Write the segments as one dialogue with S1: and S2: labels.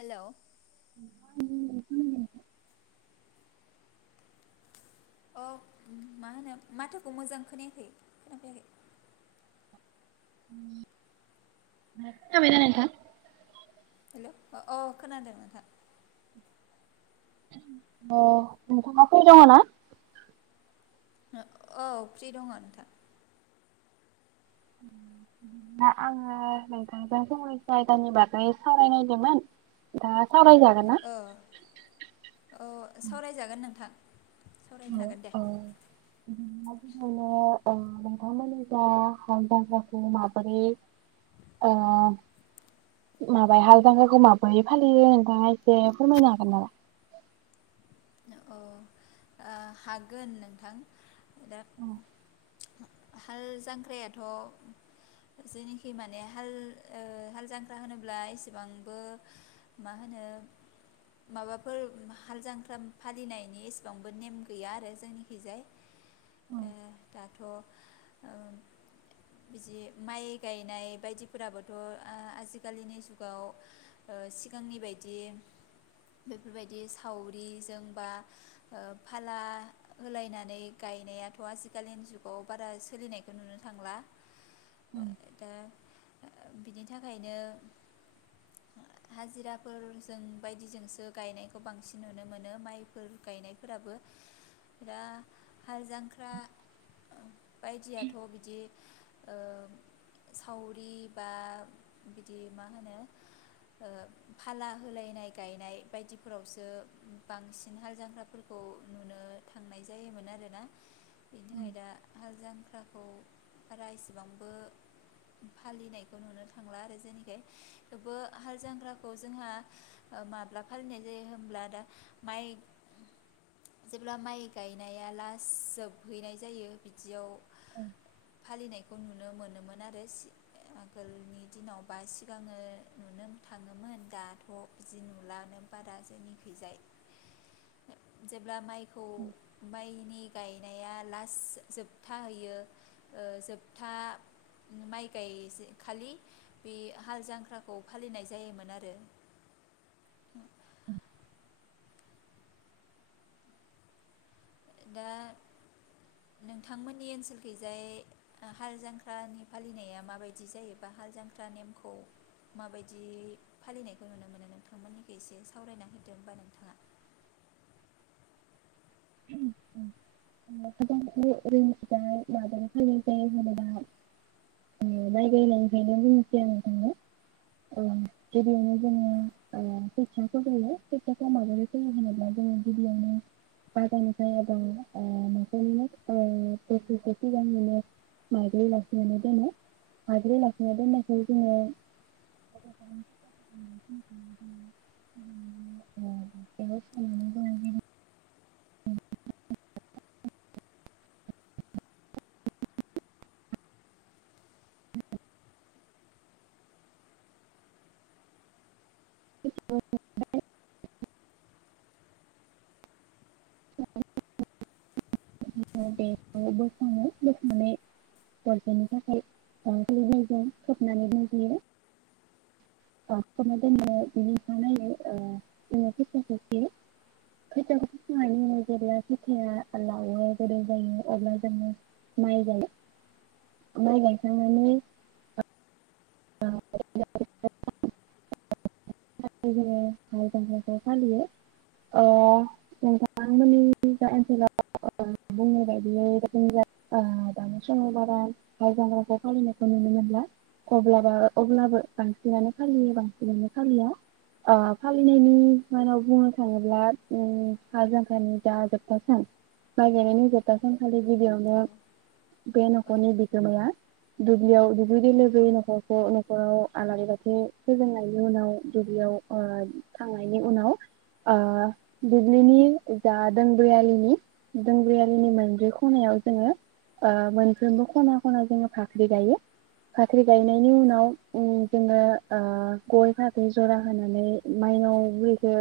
S1: Hello
S2: [unintelligible]
S1: अ मा होनो माथोखौ मोजां खोनायाखै खोनाफैयाखै।
S2: खोना बायना नोंथां?
S1: हेलौ अ खोनादों नोंथां।
S2: अ नोंथाङा फ्रि दङ ना?
S1: औ फ्रि दङ नोंथां।
S2: दा आङो नोंथांजों समास जायगानि बागै सावरायनायदोंमोन दा सावरायजागोन ना?
S1: अ औ सावरायजागोन नोंथां। सावरायनो
S2: औ
S1: हागोन दे
S2: औ नो नोंथांमोननि जा हालजांख्राखौ माबोरै ओ माबाय हाल ज्राखौ माबोरै फालियो नोंथाङा एसे फोरमायनो हागोन नामा?
S1: औ ओ हागोन नोंथां। दा
S2: औ
S1: हाल जांख्रायाथ' जेनोखि माने हाल ओ हाल जांख्रा होनोब्ला एसेबांबो मा होनो माबाफोर हाल जांख्रा फालिनायनि एसेबांबो नेम गैया आरो जोंनिखिजाय ओ दाथ ओ बिजि माइ गायनाय बायदिफोराबोथ ओ आजिखालिनि जुगाव ओ सिगांनि बायदि बेफोरबायदि सावरिजों बा ओ फाला होलायनानै गायनायाथ आजिखालिनि जुगाव बारा सोलिनायखौ नुनो थांला। ओ दा ओ बिनि थाखायनो ओ हाजिराफोर जों बायदि जोंसो गायनायनायखौ बांसिन नुनो मोनो। फोर गायनायफोराबो दा हाल जांख्रा बायदियाथ बिदि ओ सावरि बा बिदि मा होनो ओ फाला होलायनाय गायनाय बायदिफोरावसो बांसि सिनहाल जांग्राफोरखौ नुनो थांनाय जायोमोन आरोना? बेनि थाखाय दा हाल जांख्रा खौ बारा एसेबांबो फालिनायखौ नुनो थांला आरो जेननिखाय थेवबो हाल जांग्राखौ जोंहा ओ माब्ला फालिनाय जायो होनब्ला दा माइ जेब्ला माइ गायनाया लास जोबहैनाय जायो बिदियाव फालिनाय खौ नुनो मोनोमोन आरो सि आगोलनि दिनावबा सिगाङो नुनो थाङोमोन दाथ बिदि नुलानो बारा जोनिखैजाय जेब्ला माइ खौ माइनि गायनाया लास जोबथा हैयो ओ जोबथा माइ गाय जे खालि बे हाल जांख्राखौ फालिनाय जायोमोन आरो
S2: [inaudible]
S1: दा नोंथांमोननि ओनसोलखैजाय हाल जांख्रानि फालिनाया माबायदि जायोबा हाल जांख्रा नेमखौ माबायदि फालिनायखौ नुनो मोनो नोंथांमोननिखौ एसे सावरायनाहदो होनबा नोंथाङा
S2: ओ उ जोंनिखिजाय माब्रै फालिनाय ओ गिबियावनो जोंओ खोथिया गोग्लैयो गिबियावनो। [unintelligible] [unintelligible] [inaudible] [inaudible] बे बोखाङो बोखांनानै गसेनि थाखाय बां जायजों खोबनानै दोनहैयो ओ बेनि अखानायै खोथियाखौ फोयो फोनानै जेब्ला फिथायया लावो गोजौ जायो अब्ला जोङो माइ गायो माइ गायखांनानै जोङो हालजांख्राखौ फालियो नोंथांमोननि जा ओनसोलाव बुंनाय बायदियै जों दानि समलबारा हाइ जग्राखौ फालिनायखौ नुनो मोनला अ अब्लाबो बांसिनानो फालियो बांसिनानो फालिया ओ फालिनायनि मानाव बुंनो थाङोब्ला ओ हा जांखानि जा जोबथ सान माइ गायनायनि जोबथा सान फालि गिबियावनो बे नखरनि बिगोमाया दुुब्लियाव दुब्लि [inaudible] नखरखौ नखराव आलारि बाथि फोजोंनायनि उनाव दुब्लियाव ओ थांनायनि उनाव दुब्लिनि जा दोंब्रै आलिनि दोंब्रै आलिनि मोनब्रै खनायाव जोङो ओ मोनफ्रोमबो खना खना जोङो भाख्रि गायो भाख्रि गायनायनि उनाव उ जोङो ओ गय फाथै जरा होनानै मायनाव बुरैखो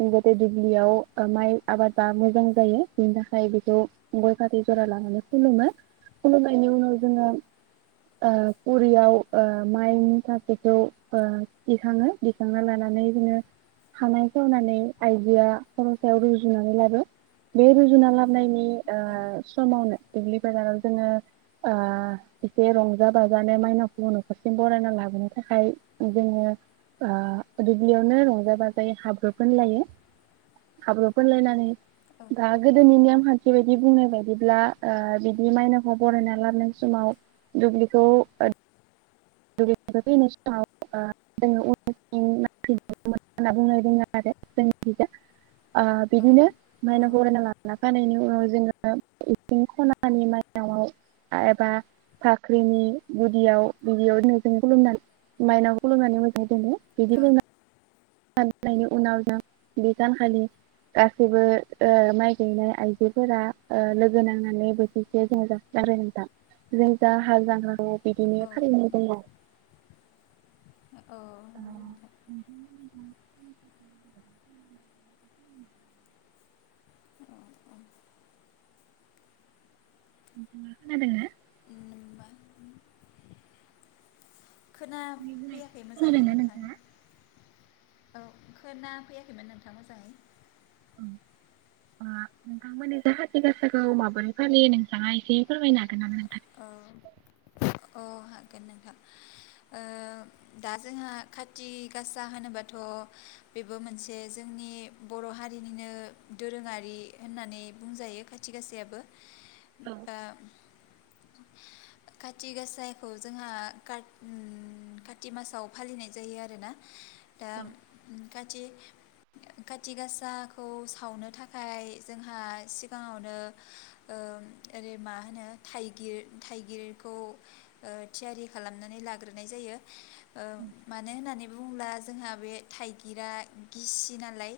S2: जाहाथे दुबलियाव ओ माइ आबादा मोजां जायो बिनि थाखाय बेखौ गय फाथै जरा लानानै खुलुमो खुलुमनायनि उनाव जोङो बैयाव ओ माइनि मुथाखौ ओ दिखाङो दिखांना लानानै बिदिनो हानाय खावनानै आइजोआ खर सायाव रुजुनानै लाबो बे रुजुना लाबनायनि
S1: औ
S2: ओ समावनो दुब्लि बाजाराव जोङो आ एसे रंजा बाजा माने माइनावखौबो नखरसिम बरायना लाबोनो थाखाय जोङो ओ दुब्लियावनो रंजा बाजायै हाब्रु फोनलायो हाब्रुफोनलायनानै दा गोदोनि नेम आ खान्थि बायदि बुंनाय बायदिब्ला ओ बिदि माइनावखौ बरायना लाबनाय समाव दुब्लिखौ दुब्लिनिफाय फैनाय समाव ओ जोङो उनथिं नायफिननो मोना होनना बुंनाय दों आरो जोंनिखिजा ओ बिदिनो मायनाव बरायना लाना फानायनि उ ओ जोङो इसिं खनानि माइनावाव एबा फाख्रिनि गुदियाव बिदियाव ननोजों खुलुमनानै माइनाव खुलुमनानै मोजां दोनो बिदि [inaudible] नायनि उनाव जों बे दानखालि गासैबो ओ माइ गायनाय आइजोफोरा ओ लोगो नांनानै बोथिसे जोङो जासिला बिदिनो फालिनाय जायो
S1: औ
S2: अ खोनादों ना
S1: खोना फैयाखै मोजाङै नोंथां औ खोना फैयाखैमोन नोंथां मोजाङै
S2: ओं नोंथांमोननि जा खाथि गासाखौ माबोरै फालियो नोंथाङा एसे फोरमायनो हागोन नामा नों
S1: औ अ हागोन नोंथां ओ दा जोंहा खाथि गासा होनोबाथ' बेबो मोनसे जोंनि बर' हारिनिनो दोरोङारि होननानै बुंजायो खाथि गाासायाबो दा खाथि गासाखौ जोंहा कात काति मासाव फालिनाय जायो आरोना दा खाथि खाथि गासाखौ सावनो थाखाय जोंहा सिगाङावनो ओ ओरै मा होनो थाइ गिर थाइगिरखौ ओ थियारि खालामनानै लाग्रोनाय जायो ओ मानो होननानै बुंब्ला जोंहा बे थाइगिरा गिसि नालाय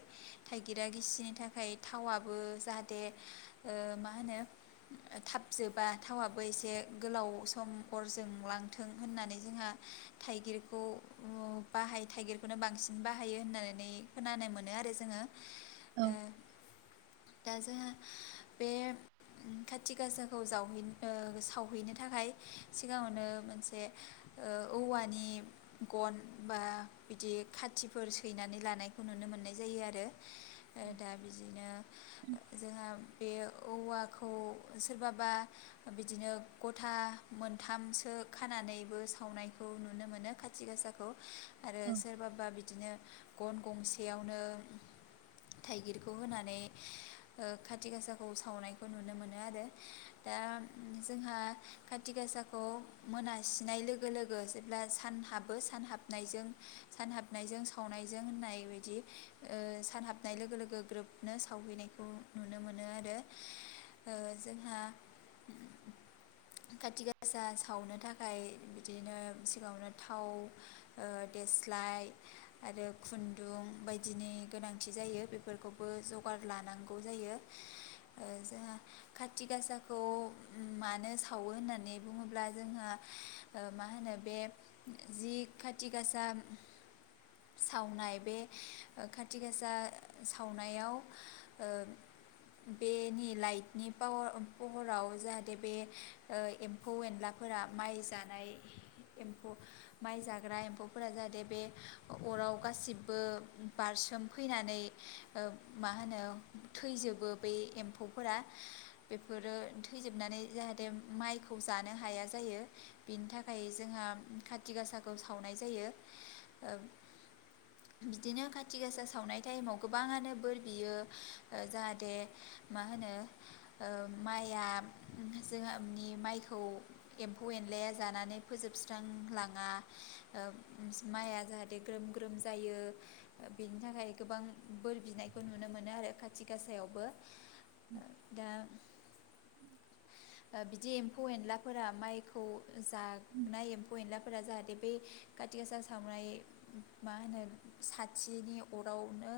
S1: थाइगिरा गिसिनि थाखाय थावाबो जाहाथे ओ मा होनो थाब जोबा थावाबो एसे गोलाव सम अर जोंलांथों होननानै जोंहा थाइगिरखौ बाहायो थाइगिरखौनो बांसिन बाहायो होननानै खोनानो मोनो आरो जोङो ओ दा जोंहा बे खाथि गासाखौ जावहैनो ओ सावहैनो थाखाय सिगाङावनो मोनसे ओ औवानि गन बा बिदि खाथिफोर सैनानै लानायखौ नुनो मोननाय जायो आरो दा बिदिनो जोंहा बे औवाखौ सोरबा बा बिदिनो गथा मोनथामसो खानानैबो सावनायखौ नुनो मोनो खाथि गासाखौ। आरो सोरबाबा बिदिनो गन गंसेयावनो थाइगिरखौ होनानै ओ खाथि गासाखौ सावनायखौ नुनो मोनो आरो दा जोंहा खाति गासाखौ मोनासिनाय लोगो लोगो जेब्ला सान हाबो सान हाबनायजों सान हाबनायजों सावनायजों होननाय बायदि ओ सान हाबनाय लोगो लोगो ग्रोबनो सावहैनायखौ नुनो मोनो आरो ओ जोंहा काति गासा सावनो थाखाय बिदिनो सिगाङावनो थाव ओ देस्लाय आरो खुन्दुं बायदिनि गोनांथि जायो बेफोरखौबो जगार लानांगौ जायो ओ जोंहा खाति गासाखौ उम मानो सावो होननानै बुङोब्ला जोंहा ओ मा होनो बे जि खाथि गासा सावनाय बे खाथि गासा सावनायाव ओ बेनि लाइटनि पावार पहराव जाहाथे बे ओ एम्फौ एनलाफोरा माइ जानाय एमफौ माइ जाग्रा एम्फौफोरा जाहाथे बे अराव गासिबो बारसोमफैनानै ओ मा होनो थैजोबो बे एम्फौफोरा बेफोरो थैजोबनानै जाहाथे माइखौ जानो हाया जायो बिनि थाखाय जोंहा खाथि गासाखौ सावनाय जायो ओ बिदिनो खाथि गासा सावनाय टाइमाव गोबाङानो बोर बियो जाहाथे मा होनो माइआ जोंनि माइखौ एम्फौ एनलाया जानानै फोजोबस्रांलाङा ओ माइआ जाहाथे ग्रोम ग्रोम जायो बेनि थाखाय गोबां बोर बिनायखौ नुनो मोनो आरो खाथि गासायावबो। दा ओ बिदि एम्फौ एनलाफोरा माइखौ जानाय एम्फौ एनलाफोरा जाहाथे बे काथि गासा सावनाय मा होनो साथिनि अरावनो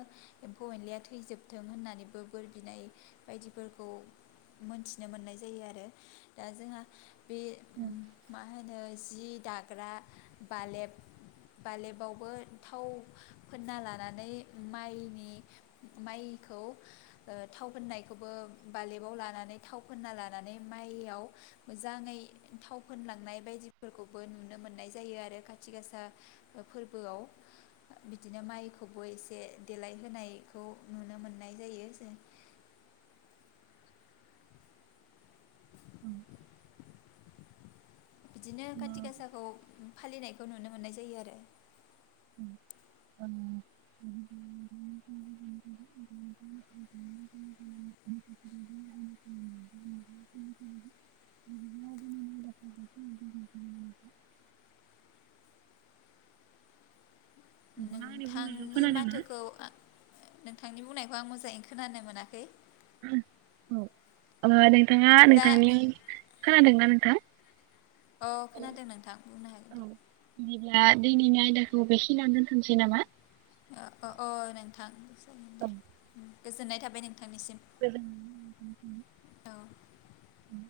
S1: एम्फौ एनलाया थैजोबथों होननानैबो बोर बिनाय बायदिफोरखौ मोनथिनो मोननाय जायो आरो दा जोंहा बे मा होनो? जि दाग्रा बालेब बालेबावबो थाव फोनना लानानै माइनि माइखौ ओ थाव फोननायखौबो बालेबाव लानानै थाव फोनना लाना नानै माइआव मोजाङै थाव फोनलांनाय बायदिफोरखौबो नुनो मोननाय जायो आरो खाथि गासा फोरबोआव बिदिनो माइखौबो एसे देलायहोनायखौ नुनो मोननाय जायो जों
S2: उम्म।
S1: बिदिनो खाथि गासाखौ फालिनाय नुनो मोननाय जायो आरो।
S2: ओ [inaudible] नोंथाङा आंनि बुंनायखौ
S1: नोंथांनि
S2: खोनादों ना?
S1: माथोखौ नोंथांनि बुंनायखौ आं मोजाङैनो खोनानो मोनाखै।
S2: [unintelligible] अ नोंथाङा
S1: बिदिब्ला
S2: नोंथांनि खोनादोंना नोंथां?
S1: अ खोनादों नोंथां बुंनो
S2: औ
S1: हागोन दे।
S2: बिदिब्ला दिनैनि आयदाखौ बेखियावनो दोनथ'नोसै नामा?
S1: अ अ नोंथां
S2: औ।
S1: गोजोन्नाय थाबाय नोंथांनिसिम।
S2: [unintelligible]
S1: औ
S2: उम्म।